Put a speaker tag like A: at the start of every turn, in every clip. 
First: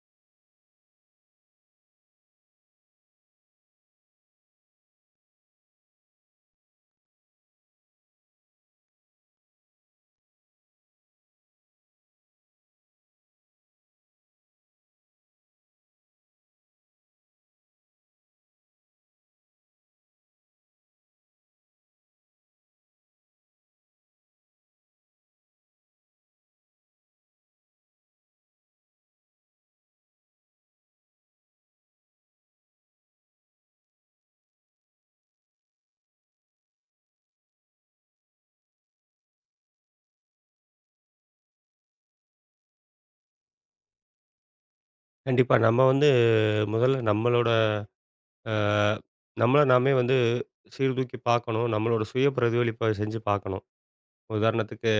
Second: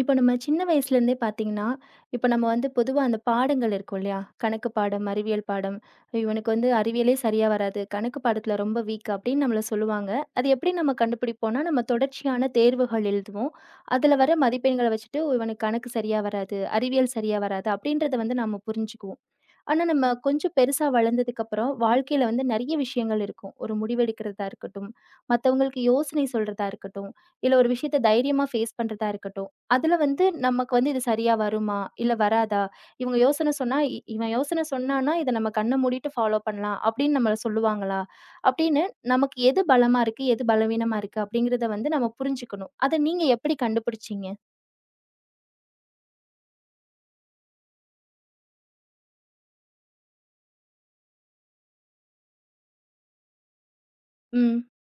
A: இப்போ நம்ம சின்ன வயசுலேருந்தே பார்த்தீங்கன்னா, இப்போ நம்ம வந்து பொதுவா அந்த பாடங்கள் இருக்கும் இல்லையா? கணக்கு பாடம், அறிவியல் பாடம், இவனுக்கு வந்து அறிவியலே சரியா வராது. கணக்கு பாடத்துல ரொம்ப வீக் அப்படின்னு நம்மள சொல்லுவாங்க. அது எப்படி நம்ம கண்டுபிடிப்போம்னா, நம்ம தொடர்ச்சியான தேர்வுகள் எழுதுவோம். அதில வர மதிப்பெண்கள வச்சுட்டு, இவனுக்கு கணக்கு சரியா வராது, அறிவியல் சரியா வராது அப்படின்றத வந்து நம்ம புரிஞ்சுக்குவோம். ஆனா, நம்ம கொஞ்சம் பெருசா வளர்ந்ததுக்கப்புறம், வாழ்க்கையில வந்து நெறைய விஷயங்கள் இருக்கும். ஒரு முடிவெடுக்கிறதா இருக்கட்டும், மத்தவங்களுக்கு யோசனை சொல்றதா இருக்கட்டும், இல்ல ஒரு விஷயத்த தைரியமா ஃபேஸ் பண்றதா இருக்கட்டும். அதுல வந்து நமக்கு வந்து இது சரியா வருமா? இல்ல வராதா? இவங்க யோசனை சொன்னா, இவன் யோசனை சொன்னான்னா, இத நம்ம கண்ண மூடிட்டு ஃபாலோ பண்ணலாம் அப்படின்னு நம்மள சொல்லுவாங்களா? அப்படின்னு நமக்கு எது பலமா இருக்கு, எது பலவீனமா இருக்கு அப்படிங்கிறத வந்து நம்ம புரிஞ்சுக்கணும். அத நீங்க எப்படி கண்டுபிடிச்சீங்க?
B: கண்டிப்பா. நம்ம வந்து முதல்ல நம்மளோட அ நம்மள நாமே வந்து சீர்தூக்கி பார்க்கணும். நம்மளோட சுய பிரதிபலிப்ப செஞ்சு பார்க்கணும்.
A: ம்,
B: உதாரணத்துக்கு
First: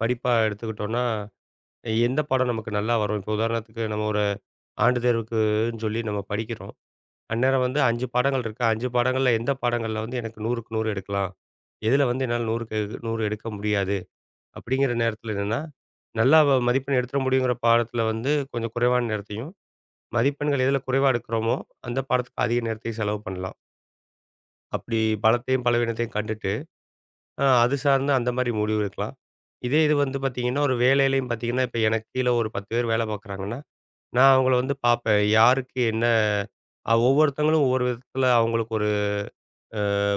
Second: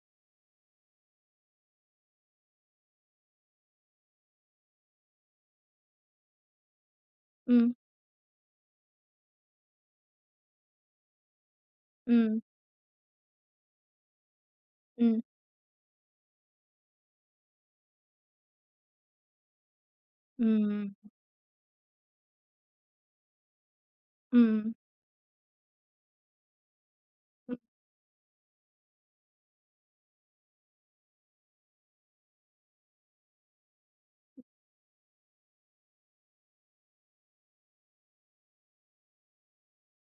B: படிப்பா எடுத்துக்கிட்டோம்னா, எந்த பாடம் நமக்கு நல்லா வரும்? இப்போ உதாரணத்துக்கு நம்ம ஒரு ஆண்டு தேர்வுக்குன்னு சொல்லி நம்ம படிக்கிறோம். அந்நேரம்
A: ம்,
B: வந்து 5 பாடங்கள் இருக்கு. 5 பாடங்கள்ல எந்த பாடங்கள்ல வந்து எனக்கு 100க்கு 100 எடுக்கலாம்? எதுல வந்து
A: ம்,
B: என்னால 100க்கு 100 எடுக்க முடியாது? அப்படிங்கிற
A: ம்,
B: நேரத்தில என்னன்னா, நல்லா மதிப்பெண் எடுத்துற முடியுங்கிற பாடத்தில வந்து கொஞ்சம் குறைவான நேரத்தையும் மதிப்பெண்கள் எதில
A: ம்,
B: குறைவா எடுக்கிறோமோ, அந்த பாடத்துக்கு அதிக நேரத்தை செலவு பண்ணலாம்.
A: ம்,
B: அப்படி பலத்தையும் பலவீனத்தையும் கண்டுட்டு,
A: ம்,
B: அது சார்ந்து அந்த மாரி முடிவு எடுக்கலாம். இதே இது வந்து பார்த்தீங்கன்னா, ஒரு வேலையிலயும் பார்த்தீங்கன்னா, இப்ப எனக்கு கீழ ஒரு 10 பேர் வேலை பார்க்குறாங்கன்னா, நான் அவங்கள வந்து பார்ப்பேன். யாருக்கு என்ன ஒவ்வொருத்தங்களும் ஒவ்வொரு விதத்துல அவங்களுக்கு ஒரு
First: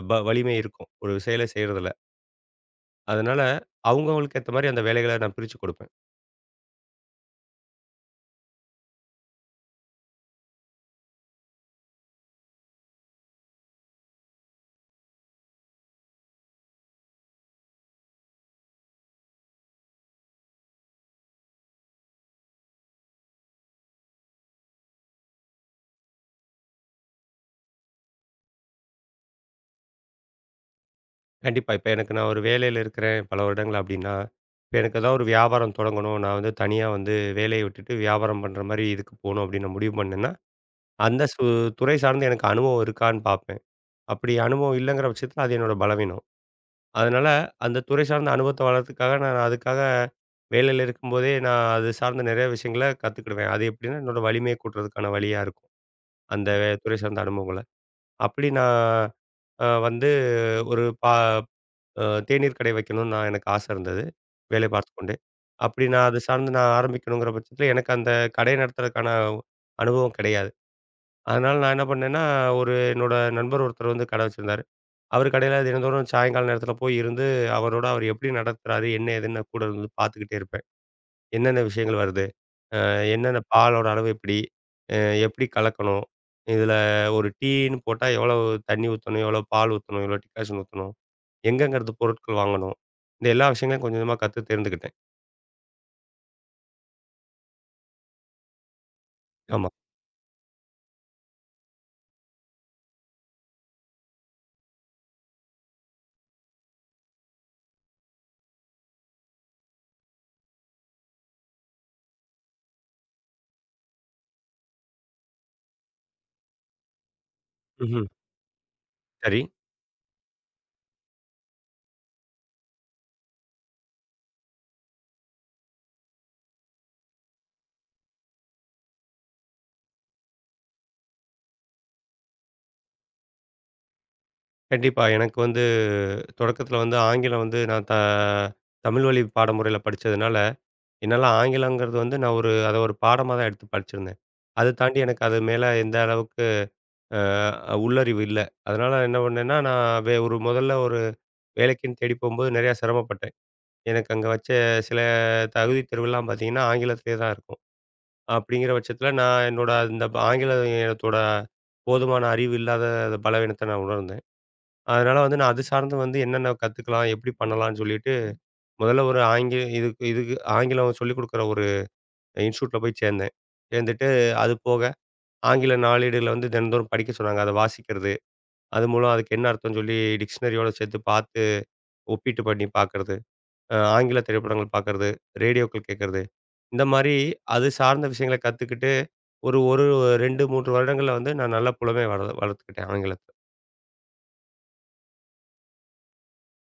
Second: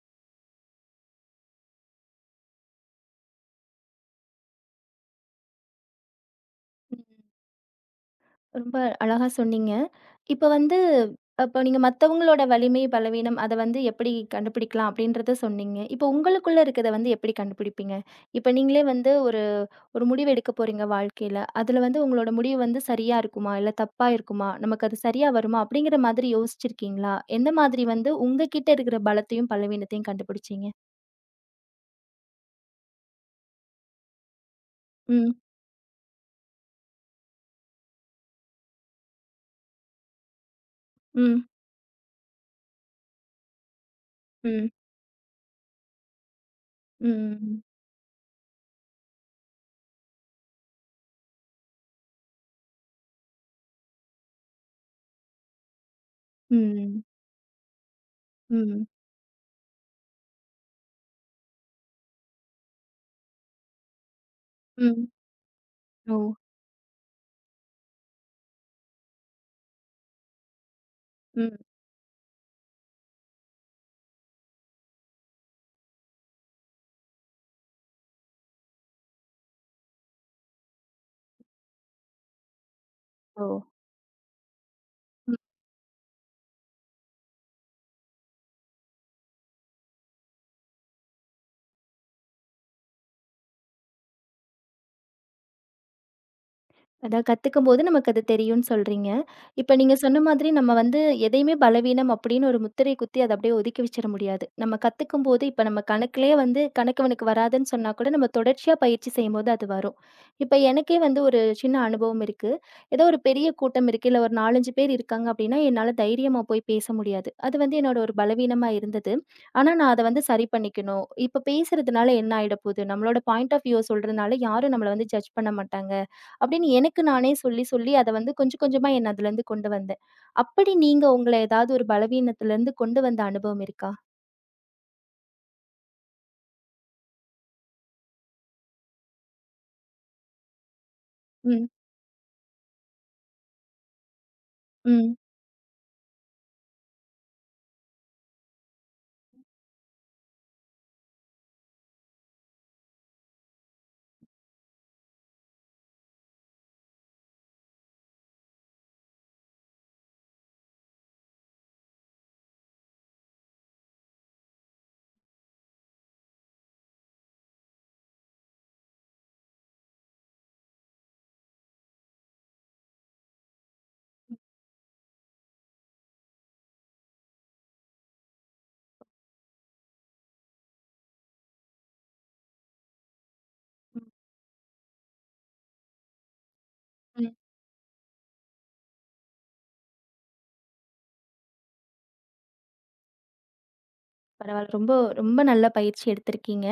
B: வலிமை இருக்கும். ஒரு செயலை செய்றதுல. அதனால அவங்கவங்களுக்கு ஏத்த மாரி அந்த வேலைகள நான் பிரிச்சு கொடுப்பேன்.
A: ம். ரொம்ப அழகா சொன்னீங்க. இப்ப வந்து அப்ப நீங்க மத்தவங்களோட வலிமை, பலவீனம் அத வந்து எப்படி கண்டுபிடிக்கலாம் அப்படின்றத சொன்னீங்க. இப்ப உங்களுக்குள்ள இருக்கிறத வந்து எப்படி கண்டுபிடிப்பீங்க? இப்ப நீங்களே வந்து ஒரு ஒரு முடிவு எடுக்க போறீங்க வாழ்க்கையில. அதுல வந்து உங்களோட முடிவு வந்து சரியா இருக்குமா? இல்ல தப்பா இருக்குமா? நமக்கு அது சரியா வருமா? அப்படிங்கிற மாதிரி யோசிச்சிருக்கீங்களா? எந்த மாதிரி வந்து உங்ககிட்ட இருக்கிற பலத்தையும், பலவீனத்தையும் கண்டுபிடிச்சீங்க?
B: கண்டிப்பா. இப்ப எனக்கு நான் ஒரு வேலையில இருக்கிறேன் பல வருடங்கள் அப்டின்னா, இப்ப எனக்கு ஏதாவது ஒரு
A: ம்,
B: வியாபாரம் தொடங்கணும். நான் வந்து தனியா வந்து வேலைய விட்டுட்டு வியாபாரம் பண்ற மாரி இதுக்கு போணும் அப்டின்னு நான் முடிவு பண்ணேன்னா, அந்த
A: ம்,
B: துறை சார்ந்து எனக்கு அனுபவம் இருக்கான்னு பார்ப்பேன். அப்படி
A: ம்,
B: அனுபவம் இல்லங்கிற பட்சத்தில அது என்னோட பலவீனம். அதனால
A: ம்,
B: அந்த துறை சார்ந்த அனுபவத்த வளர்றதுக்காக நான் அதுக்காக வேலையில இருக்கும்போதே நான் அது சார்ந்த நிறைய விஷயங்கள கத்துக்கிடுவேன். அது எப்டின்னா என்னோட வலிமையை கூட்டுறதுக்கான வழியா இருக்கும். அந்த
A: ம்,
B: துறை
A: ம்,
B: சார்ந்த அனுபவங்கள. அப்படி
A: ம்,
B: நான் வந்து ஒரு தேநீர் கடை வைக்கணும்னு நான் எனக்கு ஆசை இருந்தது, வேலை
A: ம்.
B: பார்த்துக்கொண்டே. அப்படி நான்
A: ஓ!
B: அது சார்ந்து நான் ஆரம்பிக்கணுங்கிற பட்சத்தில, எனக்கு அந்த கடைய நடத்துறதுக்கான அனுபவம் கிடையாது.
A: ம்.
B: அதனால நான் என்ன பண்ணேன்னா, ஒரு என்னோட நண்பர் ஒருத்தர் வந்து கடை வச்சிருந்தாரு. அவர் கடையில தினந்தோறும் சாயங்கால நேரத்தில போய் இருந்து, அவரோட அவர் எப்படி நடத்துறாரு, என்ன ஏதுன்னு நான் கூட இருந்து பார்த்துக்கிட்டே இருப்பேன். என்னென்ன விஷயங்கள் வருது? என்னென்ன
A: ஓ!
B: பாலோட அளவு எப்படி? அ எப்படி கலக்கணும்? இதில ஒரு டீன்னு போட்டா எவ்வளவு தண்ணி ஊத்தணும்? எவ்வளவு பால் ஊத்தணும்? எவ்வளவு டிக்காஷன் ஊத்தணும்? எங்கங்கிறது பொருட்கள் வாங்கணும். இந்த எல்லா விஷயங்களையும் கொஞ்சம் கொஞ்சமா கத்து தேர்ந்துக்கிட்டேன்.
A: அதான் கத்துக்கும்போது நமக்கு அது தெரியும்னு சொல்றீங்க.
B: ஆமா.
A: இப்ப நீங்க சொன்ன மாதிரி நம்ம வந்து எதையுமே பலவீனம் அப்படின்னு ஒரு முத்திரை குத்தி அத அப்படியே ஒதுக்கி வச்சிட முடியாது. நம்ம கத்துக்கும்போது இப்ப நம்ம கணக்குலயே வந்து கணக்கவனுக்கு வராதுன்னு சொன்னா கூட நம்ம தொடர்ச்சியா பயிற்சி செய்யும்போது அது வரும். இப்ப எனக்கே வந்து ஒரு சின்ன அனுபவம் இருக்கு. ஏதோ ஒரு பெரிய கூட்டம் இருக்கு. இல்ல ஒரு 4, 5 பேர் இருக்காங்க அப்படின்னா, என்னால தைரியமா போய் பேச முடியாது. அது வந்து என்னோட
B: ம்ஹ்ம்.
A: ஒரு பலவீனமா இருந்தது.
B: சரி.
A: ஆனா நான் அத வந்து சரி பண்ணிக்கணும். இப்ப பேசுறதுனால என்ன ஆயிட போகுது? நம்மளோட பாயிண்ட் ஆஃப் வியூவ சொல்றதுனால யாரும் நம்மள வந்து ஜட்ஜ் பண்ண மாட்டாங்க. அப்படின்னு எனக்கு நானே சொல்லி, சொல்லி அத வந்து கொஞ்சம் கொஞ்சமா என்ன அதுலருந்து கொண்டு வந்தேன். அப்படி நீங்க உங்கள ஏதாவது ஒரு பலவீனத்துலருந்து கொண்டு வந்த அனுபவம் இருக்கா?
B: கண்டிப்பா. எனக்கு வந்து தொடக்கத்தில வந்து ஆங்கிலம் வந்து நான் தமிழ் வழி பாடமுறையில படிச்சதுனால, என்னால
A: ம்.
B: ஆங்கிலங்கிறது வந்து நான் ஒரு அத ஒரு பாடமா தான் எடுத்து படிச்சிருந்தேன். அது தாண்டி
A: ம்.
B: எனக்கு அது மேல எந்த அளவுக்கு உள்ளறிவு இல்ல. அதனால என்ன பண்ணேன்னா, நான் ஒரு முதல்ல ஒரு வேலைக்குன்னு தேடி போம்போது நெறையா சிரமப்பட்டேன். எனக்கு அங்க வச்ச சில தகுதி தேர்வுலாம் பார்த்தீங்கன்னா, ஆங்கிலத்திலேயே தான் இருக்கும். அப்படிங்கிற பட்சத்தில, நான் என்னோட அந்த ஆங்கிலத்தோட போதுமான அறிவு இல்லாத பலவீனத்த நான் உணர்ந்தேன். அதனால வந்து நான் அது சார்ந்து வந்து என்னென்ன கத்துக்கலாம், எப்படி பண்ணலாம்ன்னு சொல்லிட்டு, முதல்ல ஒரு இதுக்கு இதுக்கு ஆங்கிலம் சொல்லிக் குடுக்குற ஒரு இன்ஸ்டிடியூட்ல போய் சேர்ந்தேன். சேர்ந்துட்டு அது போக ஆங்கில நாளேடுகள வந்து தினந்தோறும் படிக்க சொன்னாங்க. அத வாசிக்கிறது, அது மூலம் அதுக்கு என்ன அர்த்தம்ன்னு சொல்லி டிக்ஷனரியோட சேர்த்து பார்த்து, ஒப்பீட்டு பண்ணி பார்க்கறது,
A: ம்.
B: ஆங்கில திரைப்படங்கள் பார்க்கறது, ரேடியோக்கள் கேட்கறது. இந்த மாரி
A: ம்.
B: அது சார்ந்த விஷயங்கள கத்துக்கிட்டு, ஒரு ஒரு 2, 3 வருடங்கள்ல வந்து நான் நல்ல புலமை வளர்த்துக்கிட்டேன் ஆங்கிலத்துல.
A: பரவால்ல. ரொம்ப ரொம்ப நல்ல பயிற்சி எடுத்திருக்கீங்க.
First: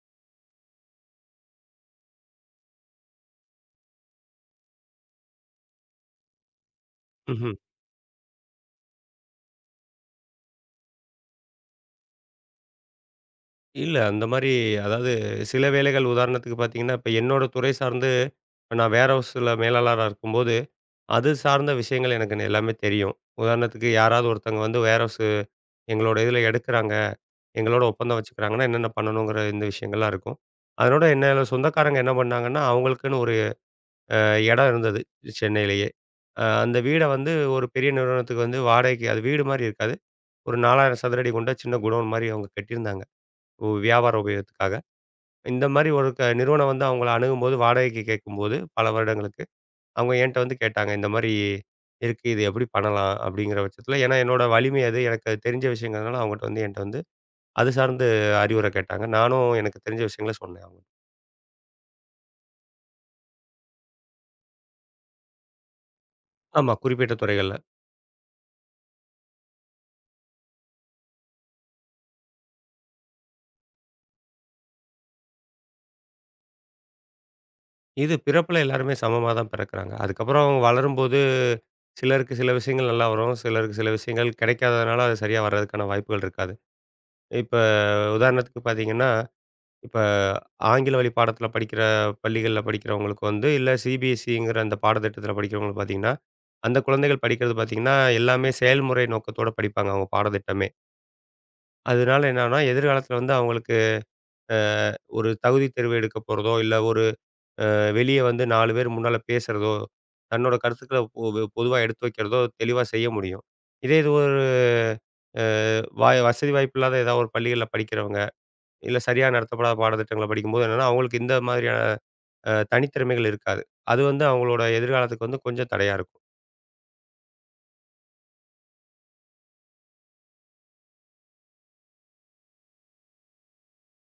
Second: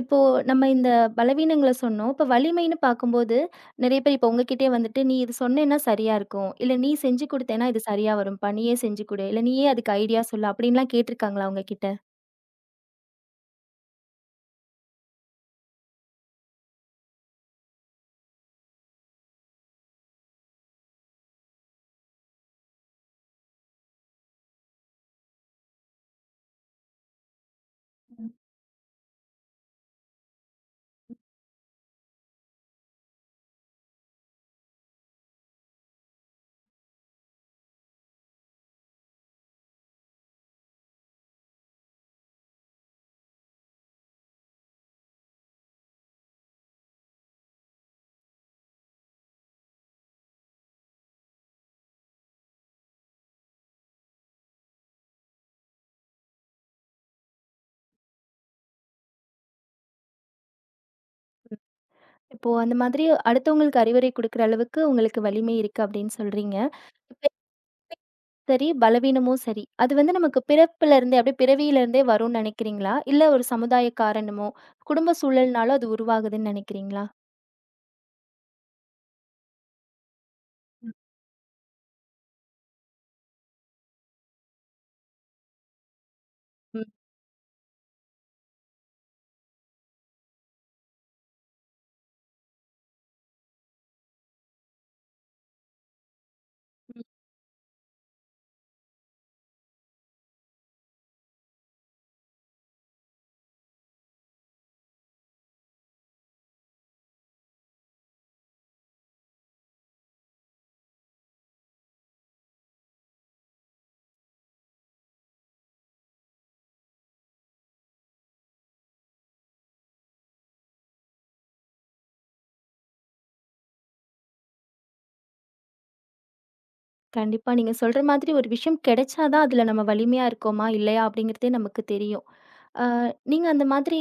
A: இப்போ நம்ம இந்த பலவீனங்கள சொன்னோம். இப்ப வலிமைன்னு பார்க்கும்போது, நெறைய பேர் இப்ப உங்ககிட்டயே வந்துட்டு, "நீ இது சொன்னேன்னா சரியா இருக்கும். இல்ல நீ செஞ்சு
B: ம்ஹ்ம்.
A: குடுத்தேன்னா இது சரியா வரும்ப்பா. நீயே செஞ்சு குடு. இல்ல நீயே அதுக்கு ஐடியா சொல்லு." அப்படின்லாம் கேட்டிருக்காங்களா உங்ககிட்ட?
B: இல்ல அந்த மாரி அதாவது சில வேலைகள் உதாரணத்துக்கு பார்த்தீங்கன்னா, இப்ப என்னோட துறை சார்ந்து இப்ப நான் வேர் ஹவுஸ்ல மேலாளரா இருக்கும்போது, அது சார்ந்த விஷயங்கள் எனக்கு எல்லாமே தெரியும். உதாரணத்துக்கு யாராவது ஒருத்தவங்க வந்து வேர் ஹவுஸு எங்களோட இதில எடுக்குறாங்க, எங்களோட ஒப்பந்தம் வச்சுக்கிறாங்கன்னா, என்னென்ன பண்ணணுங்கிற இந்த விஷயங்கள்லாம் இருக்கும். அதனோட என்னோட சொந்தக்காரங்க என்ன பண்ணாங்கன்னா, அவங்களுக்குன்னு ஒரு அ இடம் இருந்தது சென்னையிலேயே. அந்த வீட வந்து ஒரு பெரிய நிறுவனத்துக்கு வந்து வாடகைக்கு அது வீடு மாரி இருக்காது. ஒரு 4000 சதுர அடி கொண்ட சின்ன குடோன் மாரி அவங்க கட்டியிருந்தாங்க. வியாபார உபயோகத்துக்காக. இந்த மாரி ஒரு நிறுவனம் வந்து அவங்கள அணுகும்போது, வாடகைக்கு கேட்கும்போது பல வருடங்களுக்கு, அவங்க என்ட்ட வந்து கேட்டாங்க. இந்த மாரி இருக்கு. இது எப்படி பண்ணலாம்? அப்படிங்கிற பட்சத்தில ஏன்னா என்னோட வலிமை அது. எனக்கு அது தெரிஞ்ச விஷயங்கிறதுனால அவங்கட்ட வந்து என்ட்ட வந்து அது சார்ந்து அறிவுரை கேட்டாங்க. நானும் எனக்கு தெரிஞ்ச விஷயங்கள சொன்னேன்.
A: இப்போ அந்த மாதிரி அடுத்தவங்களுக்கு அறிவுரை குடுக்குற அளவுக்கு உங்களுக்கு வலிமை இருக்கு அப்படின்னு சொல்றீங்க.
B: ஆமா குறிப்பிட்ட துறைகள்ல.
A: சரி, பலவீனமும் சரி. அது வந்து நமக்கு பிறப்பிலருந்தே அப்படியே பிறவியிலருந்தே வரும்னு நினைக்கிறீங்களா? இல்ல ஒரு சமுதாய காரணமோ, குடும்ப சூழல்னாலும் அது உருவாகுதுன்னு நினைக்கிறீங்களா?
B: இது பிறப்புல எல்லாருமே சமமா தான் பிறக்குறாங்க. அதுக்கப்புறம் அவங்க வளரும்போது, சிலருக்கு சில விஷயங்கள் நல்லா வரும். சிலருக்கு சில விஷயங்கள் கிடைக்காததுனால, அது சரியா வர்றதுக்கான வாய்ப்புகள் இருக்காது.
A: ம்.
B: இப்ப உதாரணத்துக்கு பார்த்தீங்கன்னா, இப்ப ஆங்கில வழி பாடத்தில படிக்கிற பள்ளிகள்ல படிக்கிறவங்களுக்கு வந்து, இல்ல சிபிஎஸ்இங்கிற அந்த பாடத்திட்டத்தில படிக்கிறவங்களுக்கு பார்த்தீங்கன்னா, அந்த குழந்தைகள் படிக்கிறது பார்த்தீங்கன்னா, எல்லாமே செயல்முறை நோக்கத்தோட படிப்பாங்க அவங்க பாடத்திட்டமே. அதனால என்னன்னா, எதிர்காலத்தில வந்து அவங்களுக்கு அ ஒரு தகுதித் தேர்வு எடுக்கப் போறதோ, இல்ல ஒரு வெளியே வந்து 4 பேர் முன்னால பேசுறதோ, தன்னோட கருத்துக்கள பொதுவா எடுத்து வைக்கிறதோ தெளிவா செய்ய முடியும். இதே இது ஒரு அ வாய் வசதி வாய்ப்பு இல்லாத ஏதாவது ஒரு பள்ளிகள்ல படிக்கிறவங்க, இல்ல சரியா நடத்தப்படாத பாடத்திட்டங்கள படிக்கும்போது என்னன்னா, அவங்களுக்கு இந்த மாதிரியான தனித்திறமைகள் இருக்காது. அது வந்து அவங்களோட எதிர்காலத்துக்கு வந்து கொஞ்சம் தடையா இருக்கும்.
A: கண்டிப்பா. நீங்க சொல்ற மாதிரி ஒரு விஷயம் கிடைச்சா தான் அதுல நம்ம வலிமையா இருக்கோமா, இல்லையா அப்படிங்கிறதே நமக்கு தெரியும். அ நீங்க அந்த மாதிரி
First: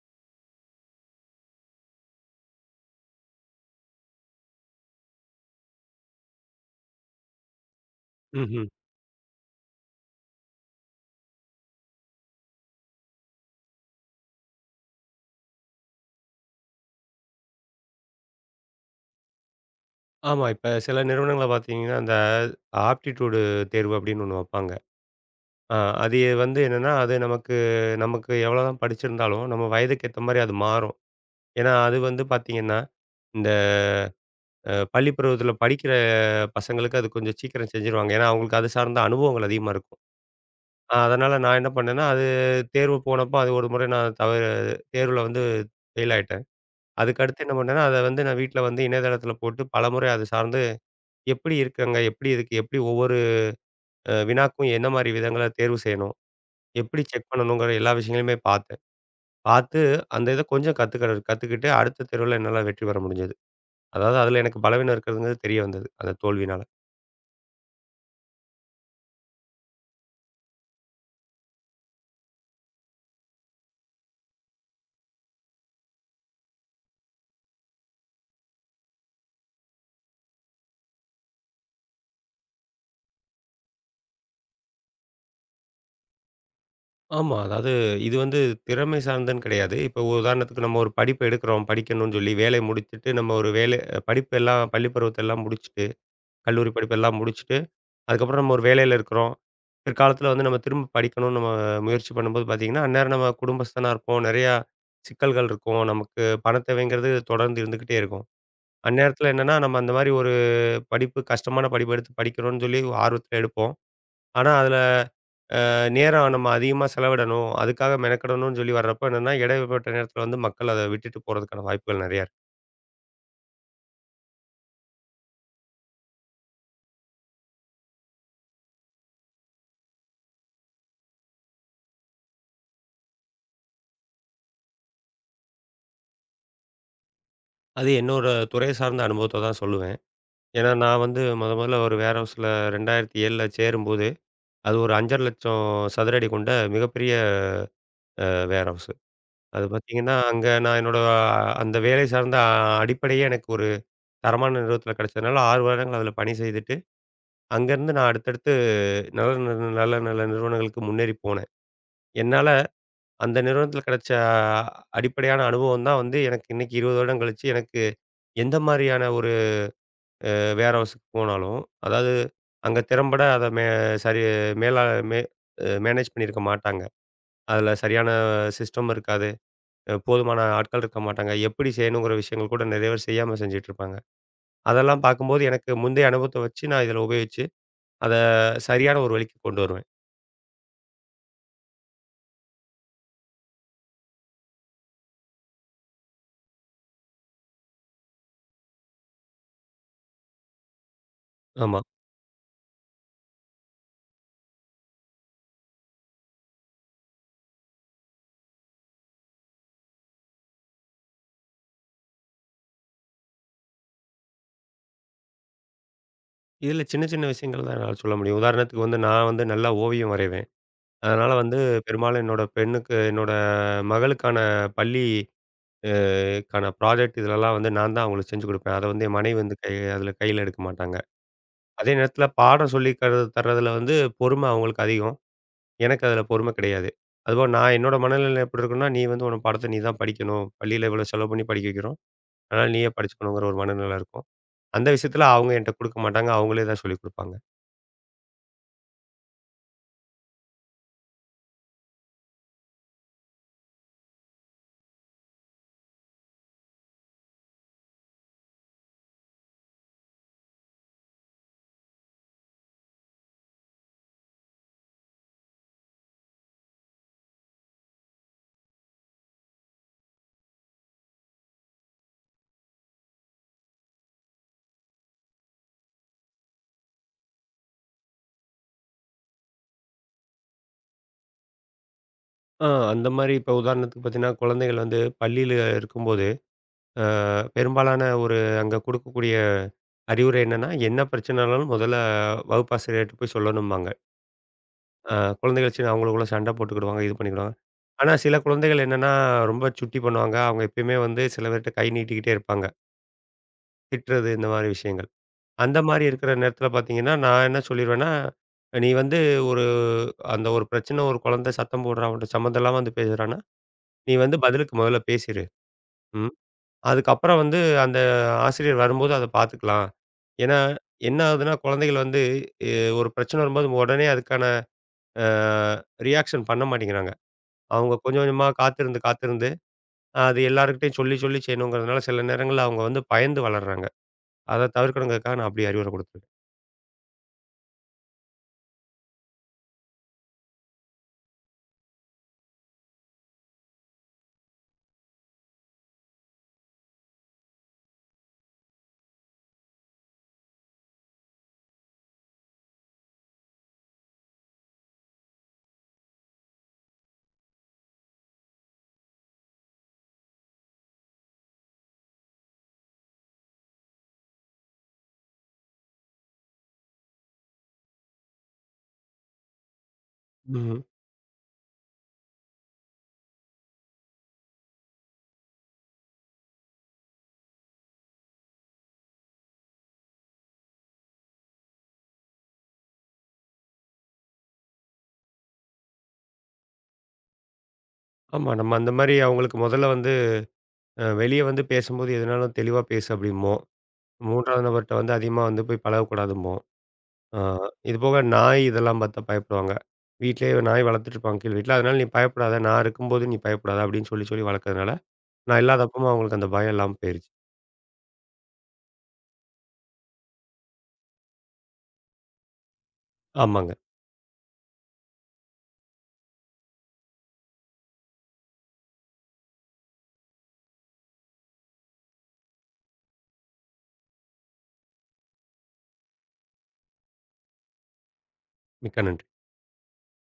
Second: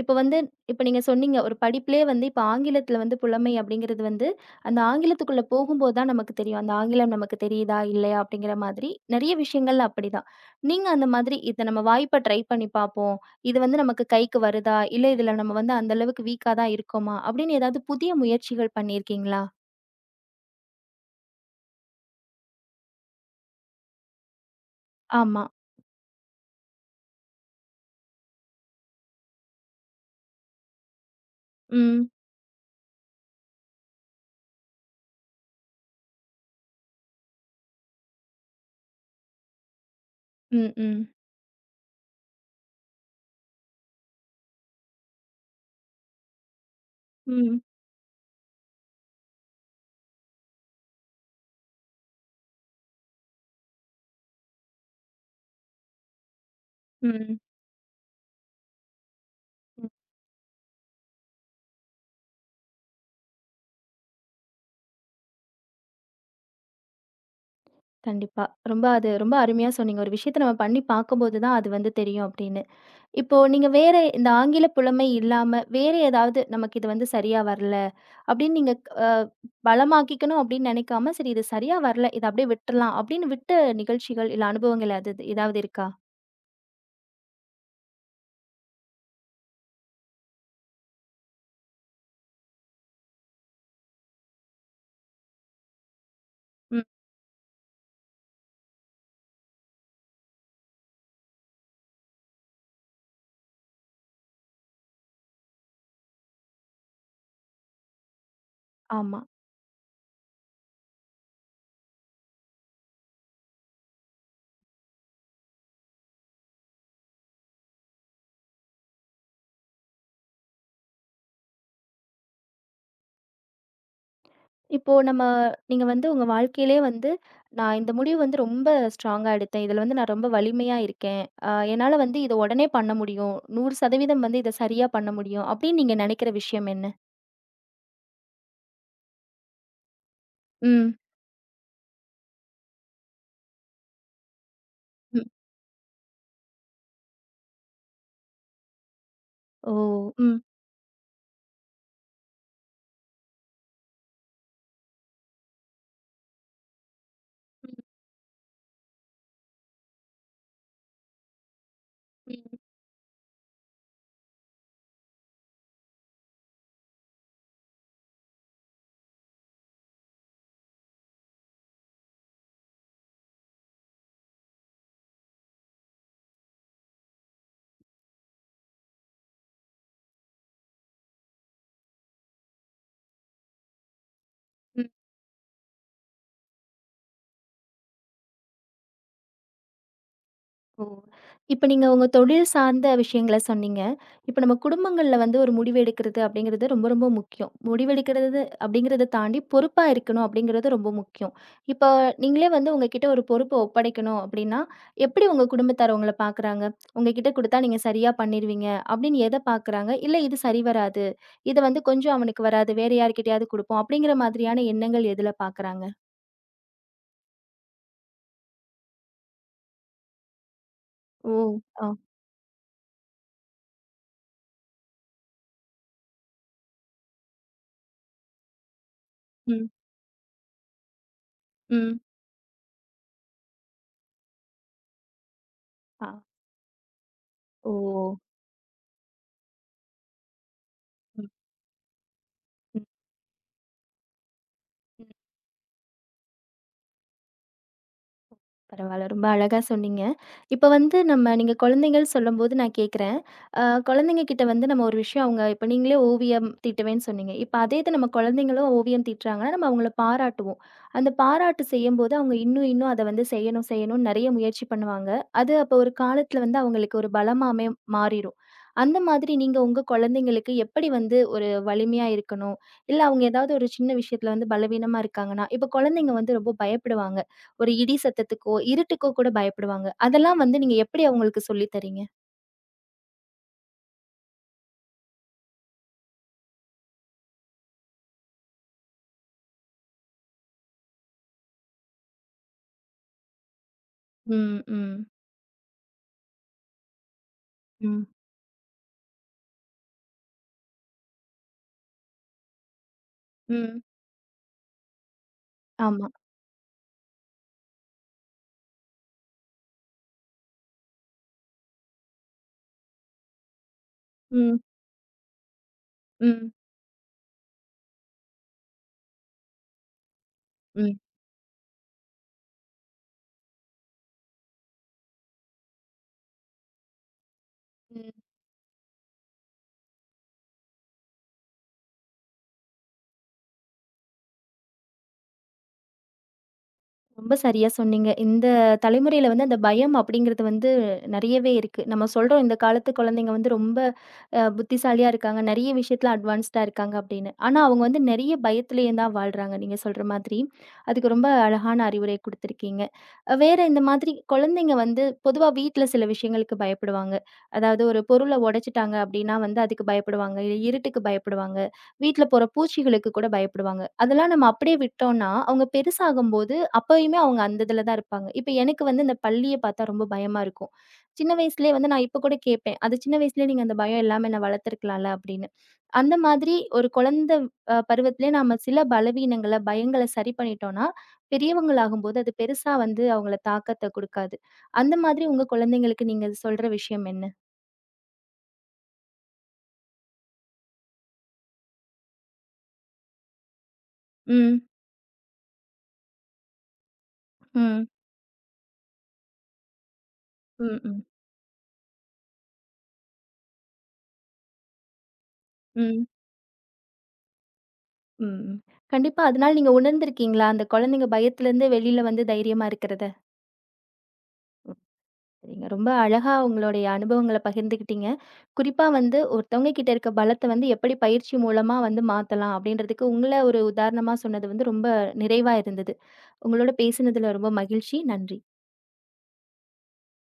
A: இப்ப வந்து இப்ப நீங்க சொன்னீங்க ஒரு படிப்பிலே வந்து இப்ப ஆங்கிலத்தில வந்து புலமை அப்படிங்கிறது வந்து, அந்த ஆங்கிலத்துக்குள்ள போகும்போது தான் நமக்கு தெரியும். அந்த ஆங்கிலம் நமக்கு தெரியுதா, இல்லையா அப்படிங்கிற
B: ம்ஹ்ம்.
A: மாதிரி நெறைய விஷயங்கள்ல அப்படிதான். நீங்க அந்த மாதிரி இத நம்ம வாய்ப்ப ட்ரை பண்ணி பார்ப்போம். இது வந்து நமக்கு கைக்கு வருதா, இல்ல இதுல நம்ம வந்து அந்த அளவுக்கு வீக்கா தான் இருக்கோமா அப்படின்னு ஏதாவது புதிய முயற்சிகள் பண்ணியிருக்கீங்களா?
B: ஆமா. இப்ப சில நிறுவனங்கள பார்த்தீங்கன்னா, அந்த ஆப்டிட்யூட் தேர்வு அப்படின்னு ஒண்ணு வைப்பாங்க.
A: ஆமா.
B: அ அது வந்து என்னன்னா, அது நமக்கு நமக்கு எவ்வளோதான் படிச்சிருந்தாலும், நம்ம வயதுக்கு ஏத்த மாரி அது மாறும். ஏன்னா, அது
A: ம்.
B: வந்து பார்த்தீங்கன்னா, இந்த பள்ளி பருவத்தில படிக்கிற பசங்களுக்கு அது கொஞ்சம் சீக்கிரம் செஞ்சுருவாங்க. ஏன்னா, அவங்களுக்கு அது சார்ந்த அனுபவங்கள் அதிகமா இருக்கும்.
A: ம், ம்.
B: அதனால நான் என்ன பண்ணேன்னா, அது தேர்வு போனப்போ அது ஒரு முறை நான் தவறு தேர்வுல வந்து ஃபெயில் ஆயிட்டேன். அதுக்கு அடுத்து என்ன
A: ம்.
B: பண்ணேன்னா, அத வந்து நான் வீட்ல வந்து இணையதளத்தில போட்டு பலமுறை அது சார்ந்து எப்படி இருக்குங்க? எப்படி இதுக்கு எப்படி ஒவ்வொரு வினாக்கும் என்ன மாரி விதங்கள தேர்வு செய்யணும்? எப்படி செக்
A: ம்.
B: பண்ணணுங்கிற எல்லா விஷயங்களையுமே பார்த்தேன். பார்த்து
A: ம்.
B: அந்த இத கொஞ்சம் கத்துக்கிட்டு அடுத்த தேர்வுல என்னால வெற்றி பெற முடிஞ்சது. அதாவது அதில எனக்கு பலவீனம் இருக்கிறதுங்கிறது தெரிய வந்தது. அந்த தோல்வினால.
A: கண்டிப்பா. ரொம்ப அது ரொம்ப அருமையா சொன்னீங்க. ஒரு விஷயத்த நம்ம பண்ணி பார்க்கும்போது தான் அது வந்து தெரியும் அப்படின்னு. இப்போ நீங்க வேற இந்த ஆங்கில புலமை இல்லாம, வேற ஏதாவது நமக்கு இது வந்து சரியா வரல அப்படின்னு நீங்க அ பலமாக்கிக்கணும் அப்படின்னு நினைக்காம, சரி இது சரியா வரல, இத அப்படியே விட்டுறலாம் அப்படின்னு விட்ட நிகழ்ச்சிகள், இல்ல அனுபவங்கள் அது ஏதாவது இருக்கா?
B: ஆமா. அதாவது இது வந்து திறமை சார்ந்தன்னு கிடையாது. இப்போ உதாரணத்துக்கு நம்ம ஒரு படிப்பு எடுக்கிறோம், படிக்கணும்னு சொல்லி வேலைய முடிச்சுட்டு நம்ம ஒரு வேலை படிப்பு எல்லாம் பள்ளி பருவத்த எல்லாம் முடிச்சுட்டு, கல்லூரி
A: ம்.
B: படிப்பு எல்லாம் முடிச்சுட்டு, அதுக்கப்புறம் நம்ம ஒரு வேலையில இருக்கிறோம். பிற்காலத்தில வந்து நம்ம திரும்ப படிக்கணும்னு நம்ம முயற்சி பண்ணும்போது பார்த்தீங்கன்னா, அந்நேரம் நம்ம குடும்பஸ்தனா இருப்போம். நிறையா சிக்கல்கள் இருக்கும். நமக்கு பண தேவைங்கிறது தொடர்ந்து இருந்துகிட்டே இருக்கும்.
A: ஆமா.
B: அந்நேரத்தில என்னன்னா, நம்ம அந்த மாரி ஒரு கஷ்டமான படிப்பு எடுத்து படிக்கணும்னு சொல்லி ஆர்வத்தில எடுப்போம். ஆனா, அதில நேரம் நம்ம அதிகமா செலவிடணும், அதுக்காக மெனக்கெடணும்னு சொல்லி வர்றப்ப என்னன்னா, இடைப்பட்ட நேரத்தில வந்து மக்கள் அத விட்டுட்டு போறதுக்கான வாய்ப்புகள் நெறையா இருக்கு.
A: இப்போ நம்ம நீங்க வந்து உங்க வாழ்க்கையிலே வந்து, "நான் இந்த முடிவு வந்து ரொம்ப ஸ்ட்ராங்கா எடுத்தேன். இதில வந்து நான் ரொம்ப வலிமையா இருக்கேன். என்னால வந்து இத உடனே பண்ண முடியும். 100% வந்து இத சரியா பண்ண முடியும்." அப்படின்னு நீங்க நினைக்கிற விஷயம் என்ன?
B: அது என்னோட துறை சார்ந்த அனுபவத்த தான் சொல்லுவேன். ஏன்னா,
A: ம்.
B: நான் வந்து மொதல்ல ஒரு வேர் ஹவுஸ்ல 2007ல சேரும்போது, அது ஒரு
A: ம்.
B: 5,1/2 லட்சம் சதுர அடி கொண்ட மிகப்பெரிய வேர் ஹவுஸு. அது
A: ஓ!
B: பார்த்தீங்கன்னா,
A: ம்.
B: அங்க நான் என்னோட அந்த வேலை சார்ந்த அடிப்படையே எனக்கு ஒரு தரமான நிறுவனத்தில கிடைச்சதுனால, 6 வருடங்கள் அதில பணி செய்துட்டு, அங்கேருந்து நான் அடுத்தடுத்து நல்ல நல்ல நல்ல நல்ல நிறுவனங்களுக்கு முன்னேறி போனேன். என்னால
A: ம்,
B: அந்த நிறுவனத்தில கிடைச்ச அடிப்படையான அனுபவம் தான் வந்து எனக்கு இன்னைக்கு 20 வருடம் கழிச்சு எனக்கு எந்த மாரியான ஒரு வேர் ஹவுஸுக்கு போனாலும், அதாவது அங்க திறம்பட அத சரி மேலா மே மேனேஜ் பண்ணியிருக்க மாட்டாங்க. அதில சரியான சிஸ்டம் இருக்காது. போதுமான ஆட்கள் இருக்க மாட்டாங்க. எப்படி செய்யணுங்கிற விஷயங்கள் கூட நிறைய பேர் செய்யாம செஞ்சுட்டு இருப்பாங்க.
A: ம்.
B: அதெல்லாம் பார்க்கும்போது எனக்கு முந்தைய அனுபவத்த வச்சு நான் இதில உபயோகிச்சு, அத சரியான ஒரு வழிக்கு கொண்டு வருவேன்.
A: ஓ! இப்ப நீங்க உங்க தொழில் சார்ந்த விஷயங்கள சொன்னீங்க. இப்ப நம்ம குடும்பங்கள்ல வந்து ஒரு முடிவு எடுக்கிறது அப்படிங்கிறது ரொம்ப ரொம்ப முக்கியம். முடிவெடுக்கிறது அப்படிங்கிறத தாண்டி பொறுப்பா இருக்கணும் அப்படிங்கிறது ரொம்ப முக்கியம்.
B: ஆமா.
A: இப்போ நீங்களே வந்து உங்ககிட்ட ஒரு பொறுப்ப ஒப்படைக்கணும் அப்படின்னா, எப்படி உங்க குடும்பத்தார் உங்கள பார்க்குறாங்க? உங்ககிட்ட குடுத்தா நீங்க சரியா பண்ணிருவீங்க அப்படின்னு எத பார்க்குறாங்க? இல்ல இது சரி வராது. இத வந்து கொஞ்சம் அவனுக்கு வராது. வேற யார்கிட்டயாவது குடுப்போம் அப்படிங்கிற மாதிரியான எண்ணங்கள் எதுல பார்க்குறாங்க?
B: இதில சின்ன சின்ன விஷயங்கள் தான் என்னால சொல்ல முடியும். உதாரணத்துக்கு வந்து நான் வந்து நல்லா ஓவியம் வரைவேன். அதனால
A: ஓ!
B: வந்து
A: ஆ.
B: பெரும்பாலும் என்னோட பெண்ணுக்கு என்னோட மகளுக்கான பள்ளி அ க்கான ப்ராஜெக்ட் இதுலலாம் வந்து நான் தான் அவங்களுக்கு செஞ்சு குடுப்பேன். அத வந்து என் மனைவி வந்து
A: ம்.
B: அதில கையில எடுக்க மாட்டாங்க. அதே
A: ம்.
B: நேரத்தில பாடம் சொல்லி தர்றதுல வந்து பொறுமை அவங்களுக்கு அதிகம். எனக்கு
A: ஆ.
B: அதில பொறுமை கிடையாது. அதுபோக
A: ஓ!
B: நான் என்னோட மனநிலை எப்படி இருக்கும்னா, "நீ வந்து உன் பாடத்த நீ தான் படிக்கணும். பள்ளியில இவ்வளோ
A: ம்.
B: செலவு பண்ணி படிக்க வைக்கிறோம். அதனால
A: ம்.
B: நீயே படிச்சுக்கணுங்கிற" ஒரு மனநிலை இருக்கும். அந்த விஷயத்தில அவங்க என்ட்ட குடுக்க மாட்டாங்க. அவங்களே தான் சொல்லிக் குடுப்பாங்க.
A: பரவால்ல. ரொம்ப அழகா சொன்னீங்க. இப்ப வந்து நம்ம நீங்க குழந்தைகள் சொல்லும்போது நான் கேட்கிறேன். அ குழந்தைங்க கிட்ட வந்து நம்ம ஒரு விஷயம் அவங்க இப்ப நீங்களே ஓவியம் தீட்டுவேன்னு சொன்னீங்க. இப்ப அதே இது நம்ம குழந்தைங்களும் ஓவியம் தீட்டுறாங்கன்னா, நம்ம அவங்கள பாராட்டுவோம். அந்த பாராட்டு செய்யும்போது அவங்க இன்னும், இன்னும் அத வந்து செய்யணும், செய்யணும்னு நெறைய முயற்சி பண்ணுவாங்க. அது அப்ப ஒரு காலத்துல வந்து அவங்களுக்கு ஒரு பலமாமே மாறிரும். அந்த மாதிரி நீங்க உங்க குழந்தைங்களுக்கு எப்படி வந்து ஒரு வலிமையா இருக்கணும்? இல்ல அவங்க ஏதாவது ஒரு சின்ன விஷயத்துல வந்து பலவீனமா இருக்காங்கன்னா, இப்ப குழந்தைங்க வந்து ரொம்ப பயப்படுவாங்க. ஒரு இடி சத்தத்துக்கோ, இருட்டுக்கோ கூட பயப்படுவாங்க. அதெல்லாம் வந்து நீங்க எப்படி அவங்களுக்கு சொல்லி தரீங்க?
B: ஆ. அந்த மாரி இப்போ உதாரணத்துக்கு பார்த்தீங்கன்னா, குழந்தைகள் வந்து பள்ளியில இருக்கும்போது அ பெரும்பாலான ஒரு அங்க குடுக்கக்கூடிய அறிவுரை என்னன்னா, என்ன பிரச்சனனாலும் முதல்ல வகுப்பாசிரியர்ட்ட போய் சொல்லணும்பாங்க.
A: ம், ம்.
B: அ குழந்தைகள் சின்ன அவங்களுக்குள்ள சண்டை போட்டுக்கிடுவாங்க, இது பண்ணிக்கிடுவாங்க.
A: ம்.
B: ஆனா சில குழந்தைகள் என்னன்னா, ரொம்ப சுட்டி பண்ணுவாங்க. அவங்க எப்பயுமே வந்து சில பேர்ட்ட கை நீட்டிக்கிட்டே இருப்பாங்க.
A: ம்.
B: திட்டுறது இந்த மாரி விஷயங்கள். அந்த மாரி
A: ஆமா.
B: இருக்கிற நேரத்தில பார்த்தீங்கன்னா, நான் என்ன சொல்லிருவேன்னா, நீ வந்து ஒரு அந்த ஒரு பிரச்சன ஒரு குழந்தை சத்தம் போடுறான், அவன்ட்ட சம்மந்தம் இல்லாம வந்து பேசுறான்னா, நீ வந்து
A: ம்,
B: பதிலுக்கு முதல்ல பேசிரு. ம்.
A: ம்,
B: அதுக்கப்புறம் வந்து அந்த ஆசிரியர் வரும்போது அத பார்த்துக்கலாம். ஏன்னா, என்ன ஆகுதுன்னா, குழந்தைகள் வந்து எ ஒரு பிரச்சனை வரும்போது உடனே அதுக்கான அ ரியாக்ஷன் பண்ண மாட்டேங்கிறாங்க. அவங்க
A: ம்.
B: கொஞ்சம் கொஞ்சமா காத்திருந்து, காத்திருந்து அது எல்லார்கிட்டயும் சொல்லி, சொல்லி செய்யணுங்கிறதுனால சில நேரங்கள்ல அவங்க வந்து பயந்து வளர்றாங்க. அத தவிர்க்கணுங்கிறதுக்காக நான் அப்படி அறிவுரை குடுத்தேன்.
A: ரொம்ப சரியா சொன்னீங்க. இந்த தலைமுறையில வந்து அந்த பயம் அப்படிங்கிறது வந்து நெறையவே இருக்கு. நம்ம சொல்றோம் இந்த காலத்து குழந்தைங்க வந்து ரொம்ப புத்திசாலியா இருக்காங்க. நெறைய விஷயத்துல அட்வான்ஸ்டா இருக்காங்க அப்படின்னு. ஆனா அவங்க வந்து நெறைய பயத்திலேயே தான் வாழ்றாங்க. நீங்க சொல்ற மாதிரி. அதுக்கு ரொம்ப அழகான அறிவுரை குடுத்திருக்கீங்க. வேற இந்த மாதிரி குழந்தைங்க வந்து பொதுவா வீட்ல சில விஷயங்களுக்கு பயப்படுவாங்க. அதாவது ஒரு பொருள உடைச்சுட்டாங்க அப்படின்னா வந்து அதுக்கு பயப்படுவாங்க. இல்ல இருட்டுக்கு பயப்படுவாங்க. வீட்ல போற பூச்சிகளுக்கு கூட பயப்படுவாங்க. அதெல்லாம் நம்ம அப்படியே விட்டோம்னா அவங்க பெருசாகும்போது அப்பயுமே அவங்க அந்த இதுல தான் இருப்பாங்க. இப்ப எனக்கு வந்து இந்த பள்ளிய பார்த்தா ரொம்ப பயமா இருக்கும்.
B: ம்.
A: சின்ன வயசுலயே வந்து நான் இப்ப கூட கேட்பேன். அது சின்ன வயசுலயே நீங்க அந்த பயம் இல்லாம என்ன வளர்த்துருக்கலாம்ல அப்படின்னு. அந்த மாதிரி ஒரு குழந்த அ பருவத்திலே நாம சில பலவீனங்கள, பயங்கள சரி பண்ணிட்டோம்னா, பெரியவங்களாகும்போது அது பெருசா வந்து அவங்கள தாக்கத்த குடுக்காது. அந்த மாதிரி உங்க குழந்தைங்களுக்கு நீங்க சொல்ற விஷயம் என்ன?
B: ஆமா, நம்ம அந்த மாரி அவங்களுக்கு முதல்ல வந்து வெளிய வந்து பேசும்போது எதுனாலும் தெளிவா பேசு அப்படிம்போம்.
A: ம்.
B: 3வது நபர்ட்ட வந்து அதிகமா வந்து போய் பழகக்கூடாதும்போம். ஆ.
A: ம்.
B: இது போக நாய் இதெல்லாம் பார்த்தா பயப்படுவாங்க. வீட்லயே
A: ம்.
B: நாய்
A: ம்.
B: வளர்த்துட்டுருப்பாங்க கீழ் வீட்ல. அதனால, "நீ பயப்படாத. நான் இருக்கும்போது நீ பயப்படாத." அப்படின்னு சொல்லி சொல்லி வளர்க்கறதுனால, நான்
A: ம்.
B: இல்லாதப்பவும் அவங்களுக்கு அந்த பயம் இல்லாம போயிருச்சு.
A: ம். ம். கண்டிப்பா அதனால நீங்க உணர்ந்திருக்கீங்களா? அந்த குழந்தைங்க பயத்துலருந்து வெளில வந்து தைரியமா இருக்கிறத?
B: ஆமாங்க.
A: சரிங்க. ரொம்ப அழகா உங்களுடைய அனுபவங்கள பகிர்ந்துக்கிட்டீங்க. குறிப்பா வந்து ஒருத்தவங்க கிட்ட இருக்க பலத்த வந்து எப்படி பயிற்சி மூலமா வந்து மாத்தலாம் அப்படின்றதுக்கு உங்கள ஒரு உதாரணமா சொன்னது வந்து ரொம்ப நிறைவா இருந்தது. உங்களோட பேசினதுல ரொம்ப மகிழ்ச்சி. நன்றி.
B: மிக்க நன்றி.